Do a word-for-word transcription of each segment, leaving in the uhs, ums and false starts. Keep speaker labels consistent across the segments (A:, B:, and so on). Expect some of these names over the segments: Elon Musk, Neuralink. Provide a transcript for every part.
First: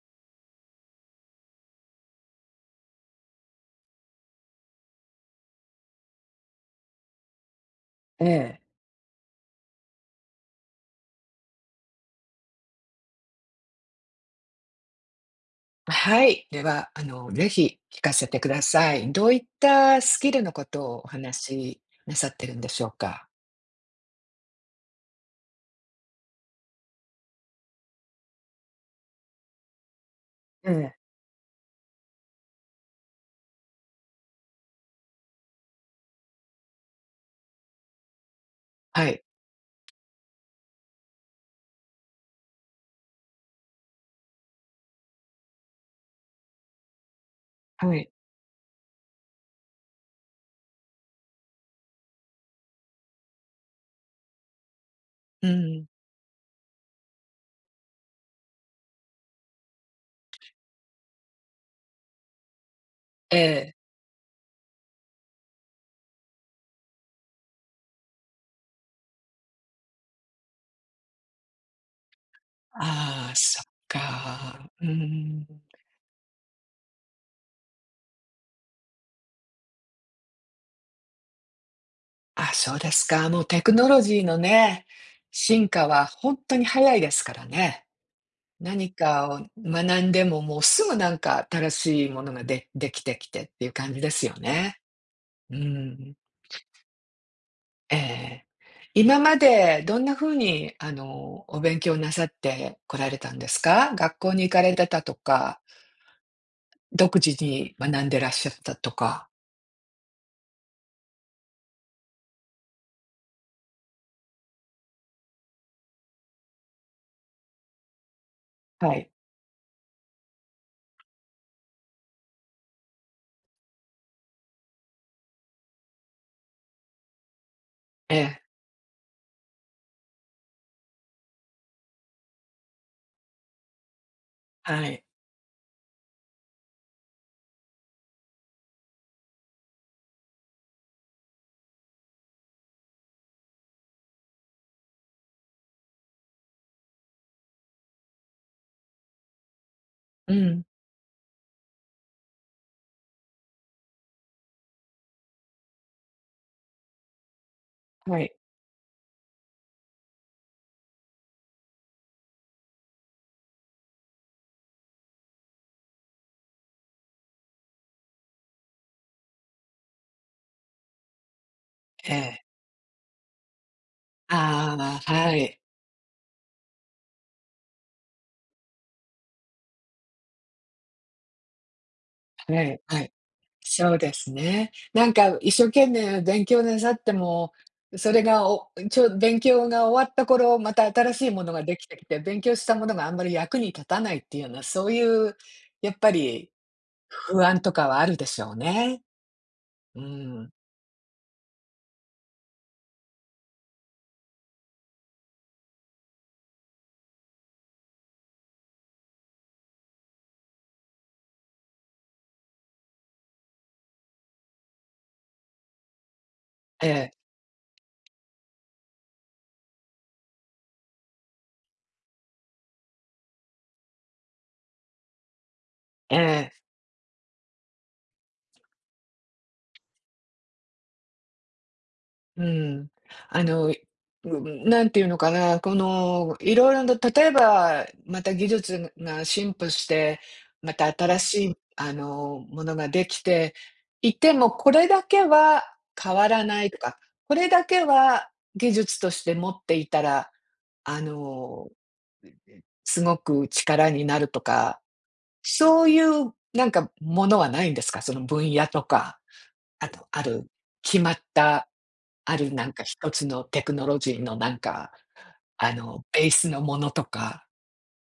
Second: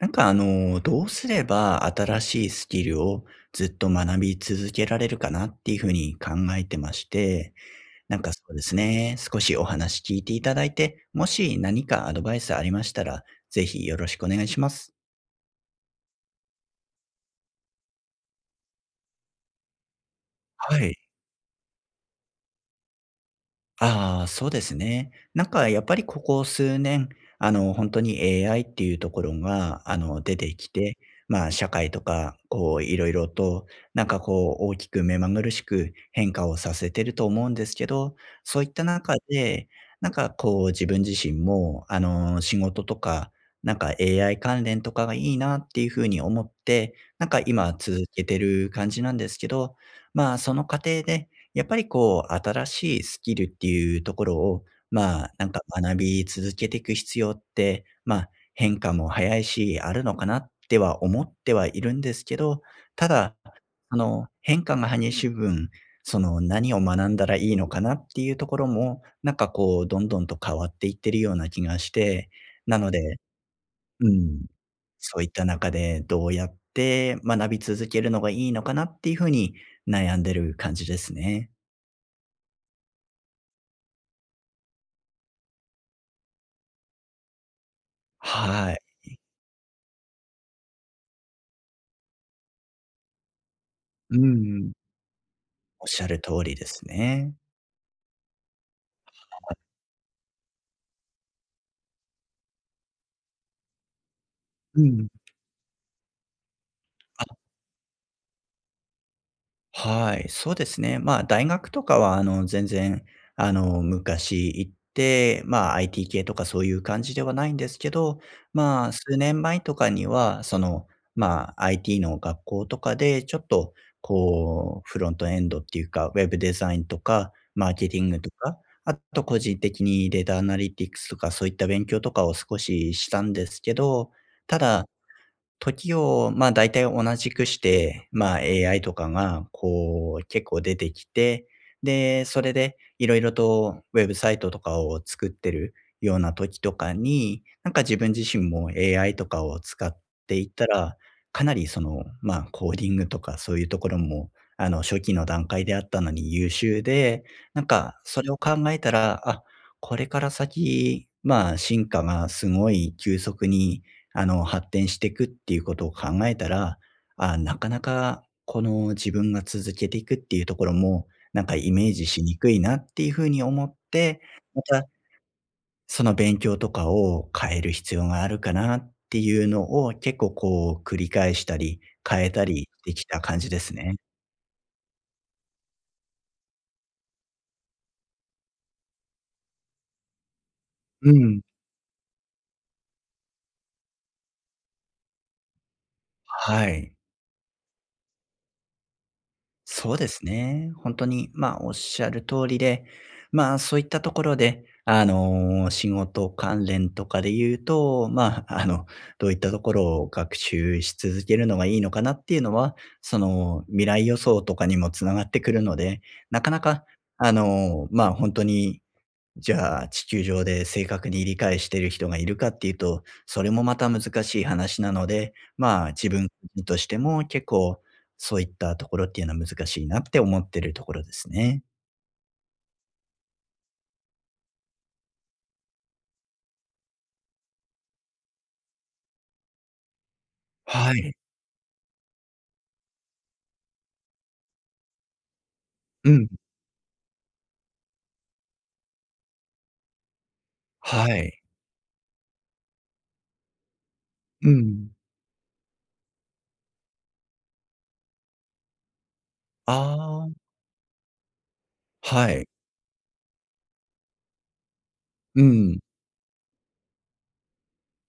A: なんかあの、どうすれば新しいスキルをずっと学び続けられるかなっていうふうに考えてまして、なん
B: え
A: かそう
B: え。
A: ですね、少しお話聞いていただいて、もし何かアドバイスありましたら、ぜひよろしくお願いします。
B: はい。では、あの、ぜひ聞かせてください。どういったスキルのこ
A: は
B: と
A: い。
B: をお話しなさってるんでしょうか？
A: ああ、そうですね。なんかやっぱりここ数年、あの、ほんに エーアイ っていうところが、あの、出てき
B: ええ。
A: て、まあ、社会とか、こう、いろいろと、なんかこう、大きく目まぐるしく変化をさせてると思うんですけど、そういった
B: は
A: 中
B: い。
A: で、なんかこう、自分自身も、あの、仕事とか、なんか エーアイ 関連とかがいいなっていうふうに思って、なんか今
B: は
A: 続
B: い。
A: けてる感じなんですけど、まあ、その過程でやっぱりこう、新しいスキルっていうところを、まあ、な
B: う
A: んか
B: ん。
A: 学び続けていく必要って、まあ、変化も早いし、あるのかなっては思ってはいるんですけど、た
B: え
A: だ、
B: え。
A: あの、変化が激しい分、その何を学んだらいいのかなっていうところも、なんかこう、どんどんと変わっていってるような気がして、なので、
B: ああ、そっ
A: うん、
B: か。う
A: そういった
B: ん。
A: 中でどうやって学び続けるのがいいのかなっていうふうに悩んでる感じですね。
B: あ、そうですか。もうテクノロジーのね、進化は本当に早いですからね。
A: はい。
B: 何かを学んでも、もうすぐなんか新しいものがでできてきてっていう感じで
A: う
B: すよ
A: ん。
B: ね。う
A: おっしゃ
B: ん。
A: る通りですね。
B: ええ。今までどんな風に、あの、お勉強なさってこられたんですか？学校に行かれ
A: う
B: てた
A: ん。
B: とか、独
A: あ、
B: 自に学んでらっしゃったとか。
A: はい、そうですね。まあ、大学とかは、あの、全然、あの、昔行って、まあ、アイティー 系とかそういう感じではないんですけど、ま
B: は
A: あ、
B: い。
A: 数年前とかには、その、まあ、アイティー の学校とかで、ちょっと、こう、フロントエンドっていうか、ウェブデザインとか、マーケティン
B: え
A: グと
B: え、
A: か、あと個人的にデータアナリティクスとか、そういった勉強とかを少ししたんですけど、た
B: は
A: だ
B: い。
A: 時を、まあ、大体同じくして、まあ、エーアイ とかが、こう、結構出てきて、で、それでいろいろとウェブサイトとかを作ってるような時とかに、なんか自分自身も エーアイ とかを使っ
B: う
A: ていっ
B: ん、
A: たら、かなりその、まあ、コーディングとかそういうところも、あの、初期の段階であったのに優秀で、なんか、
B: は
A: それ
B: い。
A: を考えたら、あ、これから先、まあ、進化がすごい急速にあの、発展していくっていうことを考えたら、あなかなかこの自分が続けていくっていうところも、なんかイメージ
B: え
A: しに
B: え。
A: くいなっていうふうに思って、また
B: ああ、はい。
A: その勉強とかを変える必要があるかなっていうのを結構こう繰り返したり、変えた
B: は
A: り
B: い、
A: で
B: は
A: き
B: い。
A: た感じです
B: そ
A: ね。
B: うですね。なんか一生懸命勉強なさっても、それがおちょ勉強が終わった頃、また
A: う
B: 新しい
A: ん。
B: ものができてきて、勉強したものがあんまり役に立たないっていうような、そういうやっぱり
A: はい。
B: 不安とかはあるでしょうね。
A: そう
B: う
A: です
B: ん。
A: ね。本当に、まあ、おっしゃる通りで、まあ、そういったところで、あの、仕事関連とかで言うと、まあ、あの、どういったところを学習し続けるのがいいのかなっていうのは、その、未来予想とかにもつながってくるので、なかなか、
B: ええ、
A: あの、まあ、本当にじゃあ、地球上で正確に理解している人がいるかっていうと、それもまた難しい話なので、まあ自
B: え
A: 分
B: え、
A: としても結構そういったところっていうのは難しいなって思ってるところですね。
B: うん。あの、うんなんていうのかな、この、いろいろな例えば、また技術が進歩して、また
A: はい。
B: 新しい、あの、ものができていても、これだけは
A: う
B: 変わ
A: ん。
B: らないとか、これだけは技術として持っていたら、あ
A: はい。
B: の、すごく力になると
A: う
B: か、
A: ん。
B: そういうなんかものはないんですか？その分野とか。
A: あ
B: あと、ある
A: あ、
B: 決まった、
A: は
B: あ
A: い。
B: るなんか一つのテクノロジーのなんか、
A: う
B: あ
A: ん。
B: の、ベースのものとか、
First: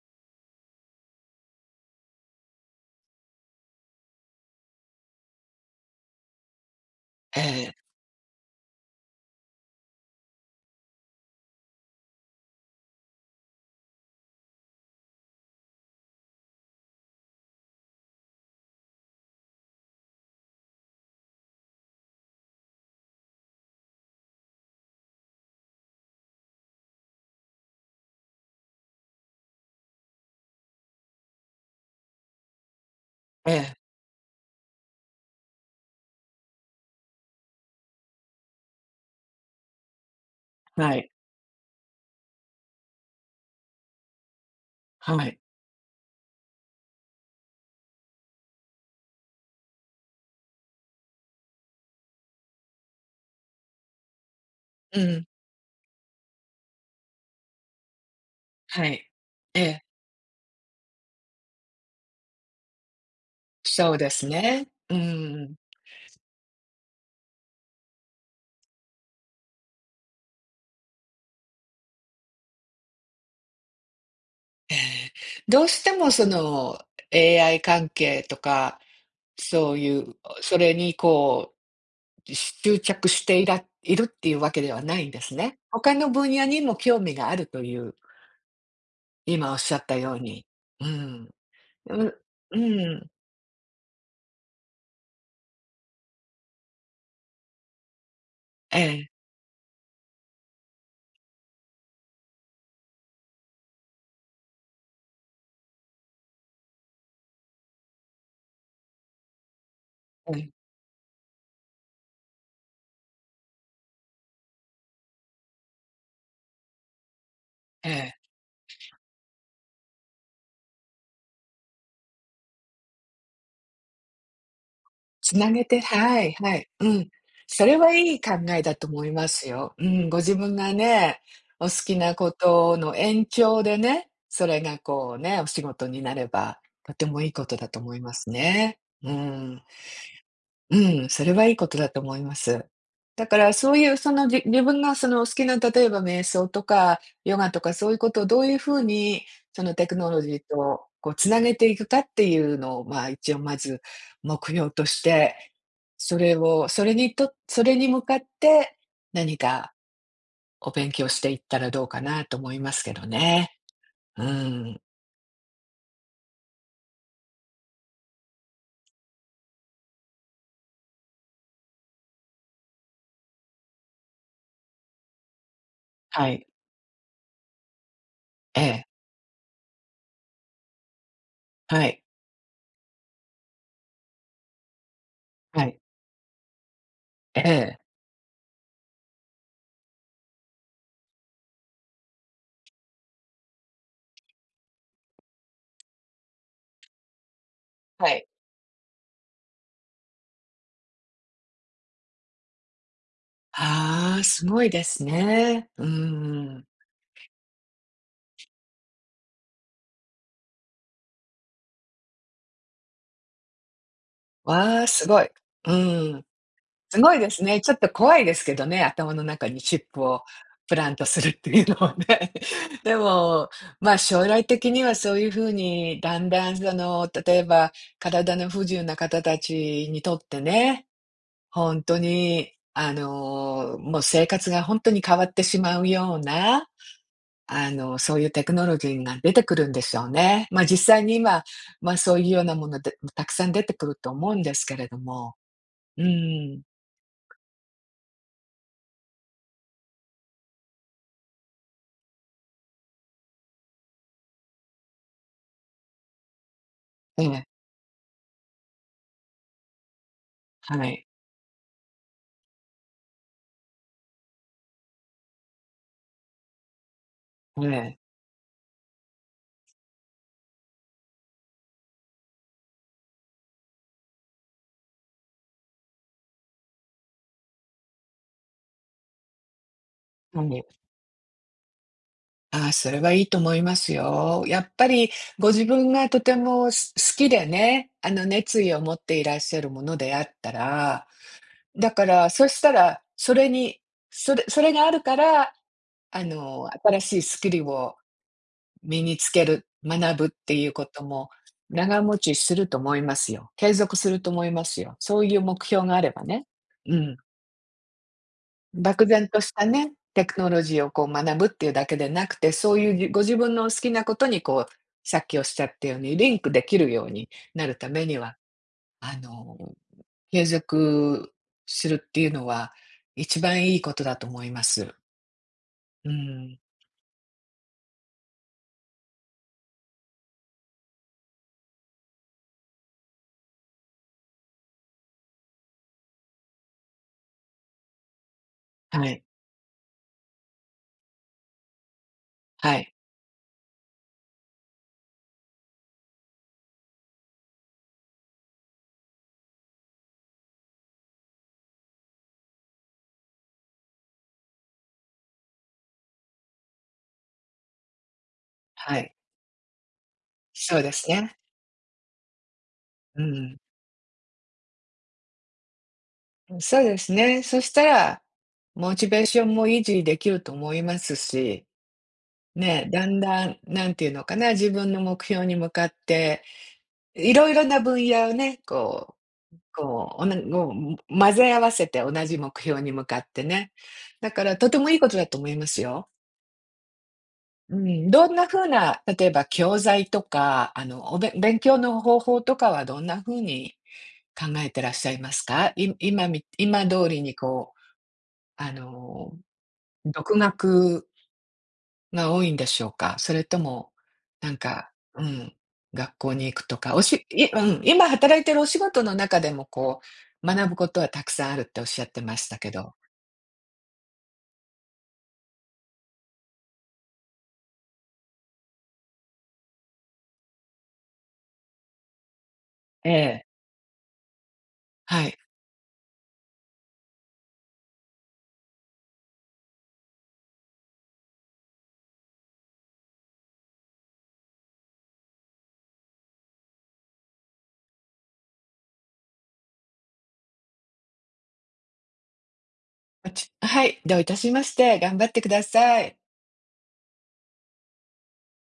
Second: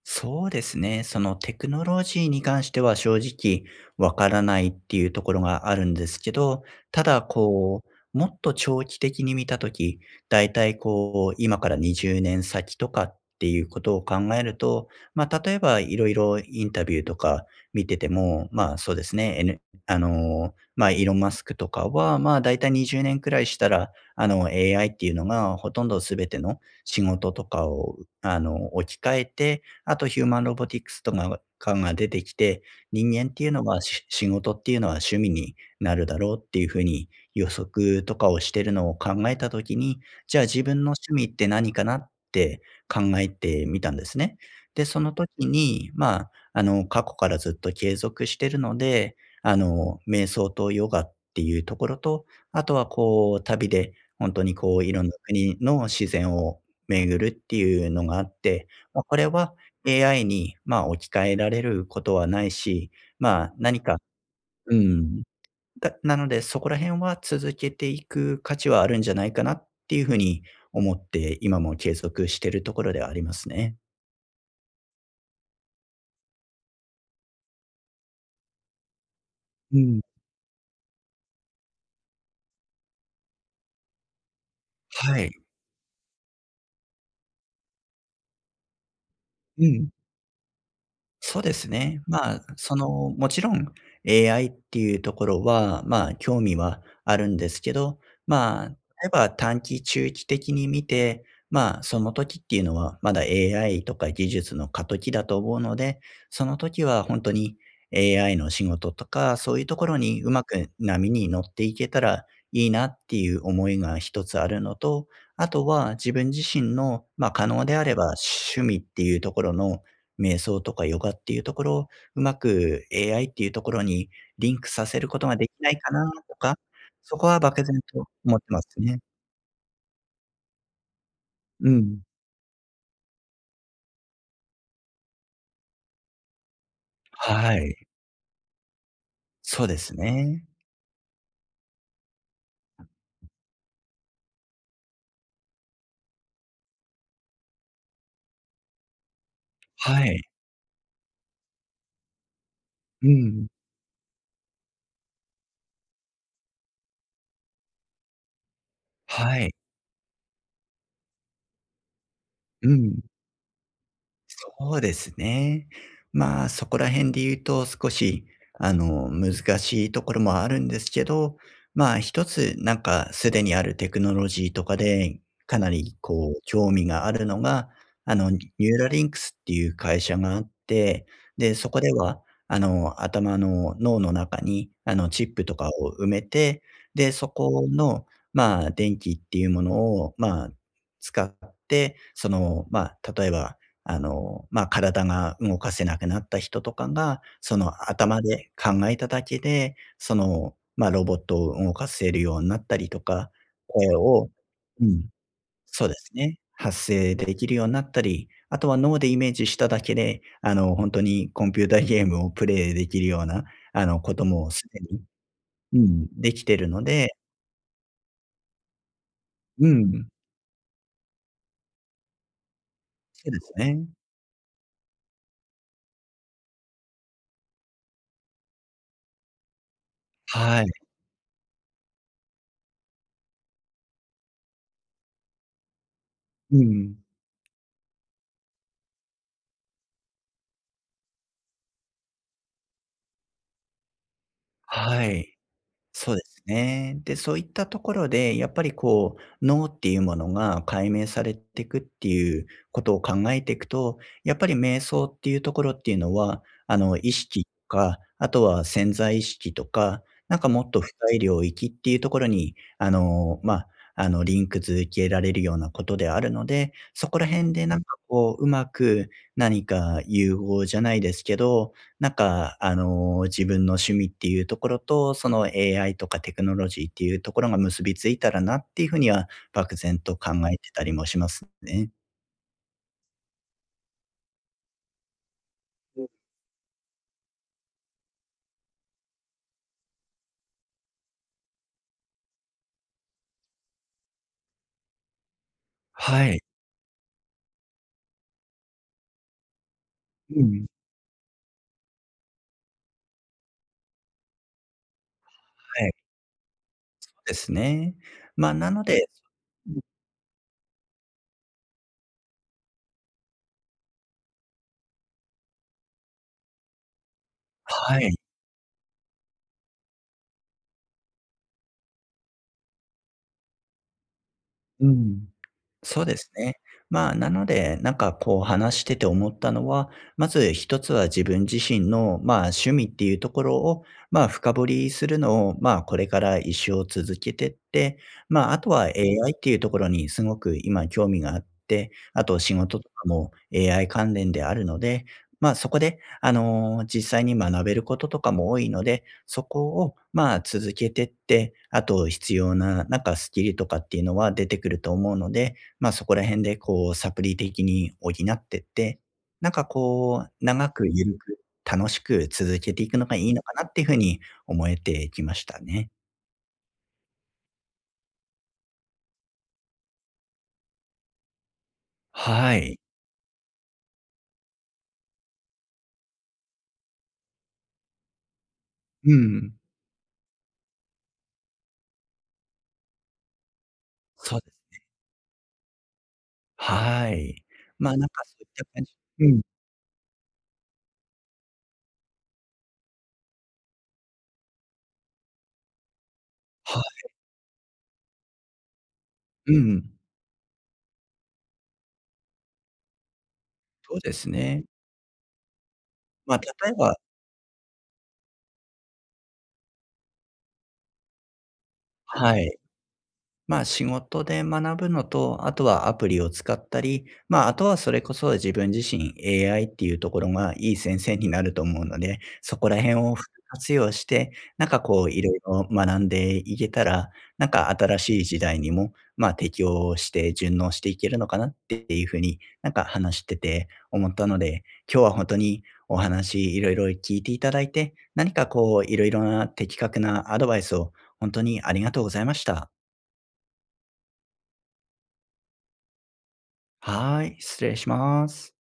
A: そうですね。そのテクノロジーに関しては正直わからないっていうところがあるんですけど、ただ
B: ええ、
A: こう、もっと長期的に見たとき、だいたいこう、今からにじゅうねん先とかっていうことを考えると、まあ、例えばいろいろインタビューとか見てても、まあそうですね、N、あの、まあイーロン・マスクとかは、まあだいたいにじゅうねんくらいしたら、あの エーアイ っていうのがほとんど全ての仕事とかをあの置き換えて、あとヒューマンロボティクスとかかが出てきて、人間ってい
B: え
A: うの
B: え、
A: は、し仕事っていうのは趣味になるだろうっていう風に予測とかをしてるのを考えた時に、じゃあ自分の
B: はい、
A: 趣味って何かなって考えてみたんですね。で、その
B: は
A: 時
B: い。
A: に、まあ、あの、過去からずっと継続してるので、あの、瞑想とヨガっていうところと、あとはこう旅で本当にこうい
B: う
A: ろんな
B: ん、
A: 国の自然を巡るっていうのがあって、
B: は
A: ま、
B: い。
A: これは
B: ええ、
A: エーアイ に、まあ、置き換えられることはないし、まあ、何
B: そう
A: か
B: ですね。
A: う
B: う
A: ん、
B: ん。
A: だなので、そこら辺は続けていく価値はあるんじゃないかなっていう風に思って、今も継続しているところではありますね。
B: ええ、どうしてもその エーアイ 関係とか、そ
A: う
B: うい
A: ん、
B: う、それにこう、執着していらいるっていうわけではないん
A: は
B: で
A: い。
B: すね。他の分野にも興味があるという、今おっ
A: う
B: しゃっ
A: ん。
B: たように。うん。
A: そうです
B: う
A: ね。
B: ん、
A: まあ、
B: う
A: その、
B: ん。
A: もちろん エーアイ っていうところは、まあ、興味はあるんですけど、まあ、例
B: ええ、
A: えば短期、中期的に見て、まあ、その時っていうのは、まだ エーアイ とか技術の過渡期だと思うので、その時は本当に エーアイ の仕事とか、そういうところにう
B: う
A: ま
B: ん、
A: く波に乗っていけたらいいなっていう思いが一つあるのと、あとは自分自身の、まあ、可能であ
B: え
A: れば
B: え。
A: 趣味っていうところの瞑想とかヨガっていうところを、うまく エーアイ っていうところにリンクさせること
B: つ
A: がで
B: な
A: き
B: げ
A: な
B: て
A: いかな
B: はい、
A: と
B: は
A: か、
B: い、うん。
A: そこは漠
B: それ
A: 然
B: は
A: と
B: いい考
A: 思って
B: え
A: ます
B: だと
A: ね。
B: 思いますよ。うん、ご自分がね、お
A: う
B: 好き
A: ん。
B: なことの延長でね、それがこうね、お仕事になれば、とてもいいこ
A: は
B: とだ
A: い。
B: と思いますね。うん。
A: そうですね。
B: うん、それはいいことだと思います。だからそういうそのじ自分がその好きな例えば瞑想とかヨガとかそういうことをどういうふうにそのテク
A: は
B: ノロ
A: い。
B: ジーとこうつなげていくかっていうのをま
A: う
B: あ一応
A: ん。
B: まず目標として、それをそれにとそれに向かって何
A: はい。
B: かお勉強していったらどうかなと思い
A: う
B: ますけ
A: ん。
B: どね。う
A: そ
B: ん。
A: うですね。まあ、そこら辺で言うと少し、あの、難しいところもあるんですけど、まあ、一つなんかすでにあるテクノロジーとかで、かなり
B: は
A: こう
B: い。
A: 興味があるのが、あの、ニ
B: え
A: ュー
B: え。
A: ラリンクスっていう会社があって、で、そこ
B: は
A: で
B: い。
A: は、あの、頭の脳の中に、あの、チップと
B: は
A: か
B: い。
A: を埋めて、で、そ
B: え
A: こ
B: え。
A: の、まあ、電気っていうものを、まあ、使って、その、まあ、例えばあの、まあ、体が動かせなくなった人とかが、その
B: は
A: 頭
B: い。
A: で考えただけで、その、まあ、ロボットを動かせるようになったりとか、声
B: ああ、
A: を
B: すごいで
A: う
B: す
A: ん、
B: ね。う
A: そうですね。
B: ん。
A: 発声できるようになったり、あとは脳でイメージしただけで、あの、本当にコンピューターゲームをプレイできるような、あの、こともすで
B: わあ、
A: に
B: すごい。う
A: うん、
B: ん。
A: できてるの
B: すご
A: で
B: いですね。ちょっと怖いですけどね、頭の中に
A: う
B: チップ
A: ん、
B: をプラントするっていうのはね。で
A: そうで
B: も、
A: すね。
B: ま、将来的にはそういう風にだんだんその、例えば体の不自由な方たちにとって
A: はい。
B: ね、本当にあの、もう生活が本当に変わってしまうよう
A: う
B: な、
A: ん。
B: あの、そういうテクノロジーが出てくるんでしょうね。ま、実際に今、ま、そういうようなもので、たくさん出てくると思うんですけれど
A: は
B: も。
A: い。
B: う
A: そうです
B: ーん、
A: ね。で、そういったところで、やっぱりこう、脳っていうものが解明されていくっていうことを考えていくと、やっぱり瞑想っていうところっていうのは、あの、意
B: ええ、
A: 識とか、あとは潜在意識とか、なんかもっと
B: は
A: 深
B: い、
A: い領域っていうところに、あの、まあ、あの、リンク付けられるようなことであるので、そこら辺で
B: え
A: なんか
B: え、
A: こう、うまく何か融合じゃないですけど、なんか、あの、自分の趣味っていうところと、その エーアイ とかテクノロジーっていうところが結びついたらなっていうふうには、漠然と考
B: は
A: え
B: い。
A: てたりもしますね。
B: ああ、それはいいと思いますよ。やっぱりご自分がとてもす好きでね、あの、熱意を持っていらっしゃるものであったら、だからそしたら、それに、それそれがあるから、あ
A: はい。
B: の、新しいスキルを身につける、学ぶっ
A: う
B: てい
A: ん、
B: うことも長持ちすると思いますよ。継続すると思いますよ。そういう目標
A: はい、
B: があればね。う
A: そ
B: ん。
A: うですね。ま、あなの
B: 漠
A: で
B: 然としたね、テクノロジーをこう学ぶっていうだけでなくて、そういうじご自分の好きなことにこう、さっきおっしゃったように、リンクできるようになるた
A: は
B: めに
A: い、
B: は、あの、継続するっていうのは、一番いいことだと思いま
A: う
B: す。
A: ん。そう
B: う
A: です
B: ん。
A: ね。まあ、なので、なんかこう話してて思ったのは、まず一つは自分自身の、まあ、趣味っていうところを、まあ、深掘りするのを、まあ、これから一生続けてって、まあ、あとは
B: はい。
A: エーアイ っていうところにすごく今興味があって、あと仕
B: は
A: 事と
B: い。
A: かも エーアイ 関連であるので、まあ、そこで、あのー実際に学べることとかも多いので、そこを、まあ、続けてって、あと必要な、なんかスキルとかっていうのは出てくると思うので、まあ、そこら辺でこうサプリ的に補ってっ
B: は
A: て、
B: い。
A: なんかこう、長
B: そう
A: く
B: で
A: ゆ
B: す
A: る
B: ね。
A: く楽しく続けていくのが
B: う
A: いいのか
B: ん。
A: なっていうふうに思えてきましたね。
B: そうですね。そしたら、モチベーションも維持できると思いますし、
A: はい。
B: ね、だんだん、なんていうのかな、自分の目標に向かっていろいろな分野をね、
A: う
B: こ
A: ん。
B: うこう、おなもう混ぜ合わせて同じ目標に向かってね。だ
A: そう
B: か
A: で
B: らとて
A: すね。
B: もいいことだと思いますよ。
A: はい。
B: う
A: まあ、な
B: ん、
A: んか
B: どん
A: そうい
B: な
A: った
B: 風
A: 感じ
B: な、例
A: う
B: え
A: ん。
B: ば教材とか、あの、おべ勉強の方法とかはどんな風に考えてらっしゃいますか？い今み今
A: は
B: 通りにこう、あの、
A: い。うん。
B: 独学が多いんでしょうか？それとも、
A: そうです
B: なん
A: ね。
B: か、うん、学校
A: まあ、
B: に行く
A: 例え
B: とか、
A: ば
B: おしいうん、今働いてるお仕事の中でもこう、学ぶことはたくさんあるっておっしゃってま
A: は
B: した
A: い。
B: けど。
A: まあ、仕事で学ぶのと、あとはアプリを使ったり、まあ、あとはそれこそ自分自身 エーアイ っていうところがいい先生になると思うので、そこら辺
B: え
A: をフル
B: え、
A: 活用して、なんかこうい
B: は
A: ろ
B: い。
A: いろ学んでいけたら、なんか新しい時代にも、まあ、適応して順応していけるのかなっていうふうになんか話してて思ったので、今日は本当にお話いろいろ聞いていただいて、何かこういろいろな的確なアドバイスを本当にありがとうございました。
B: ま、ちはい、どういたしまして、頑張ってください。
A: はーい、失礼します。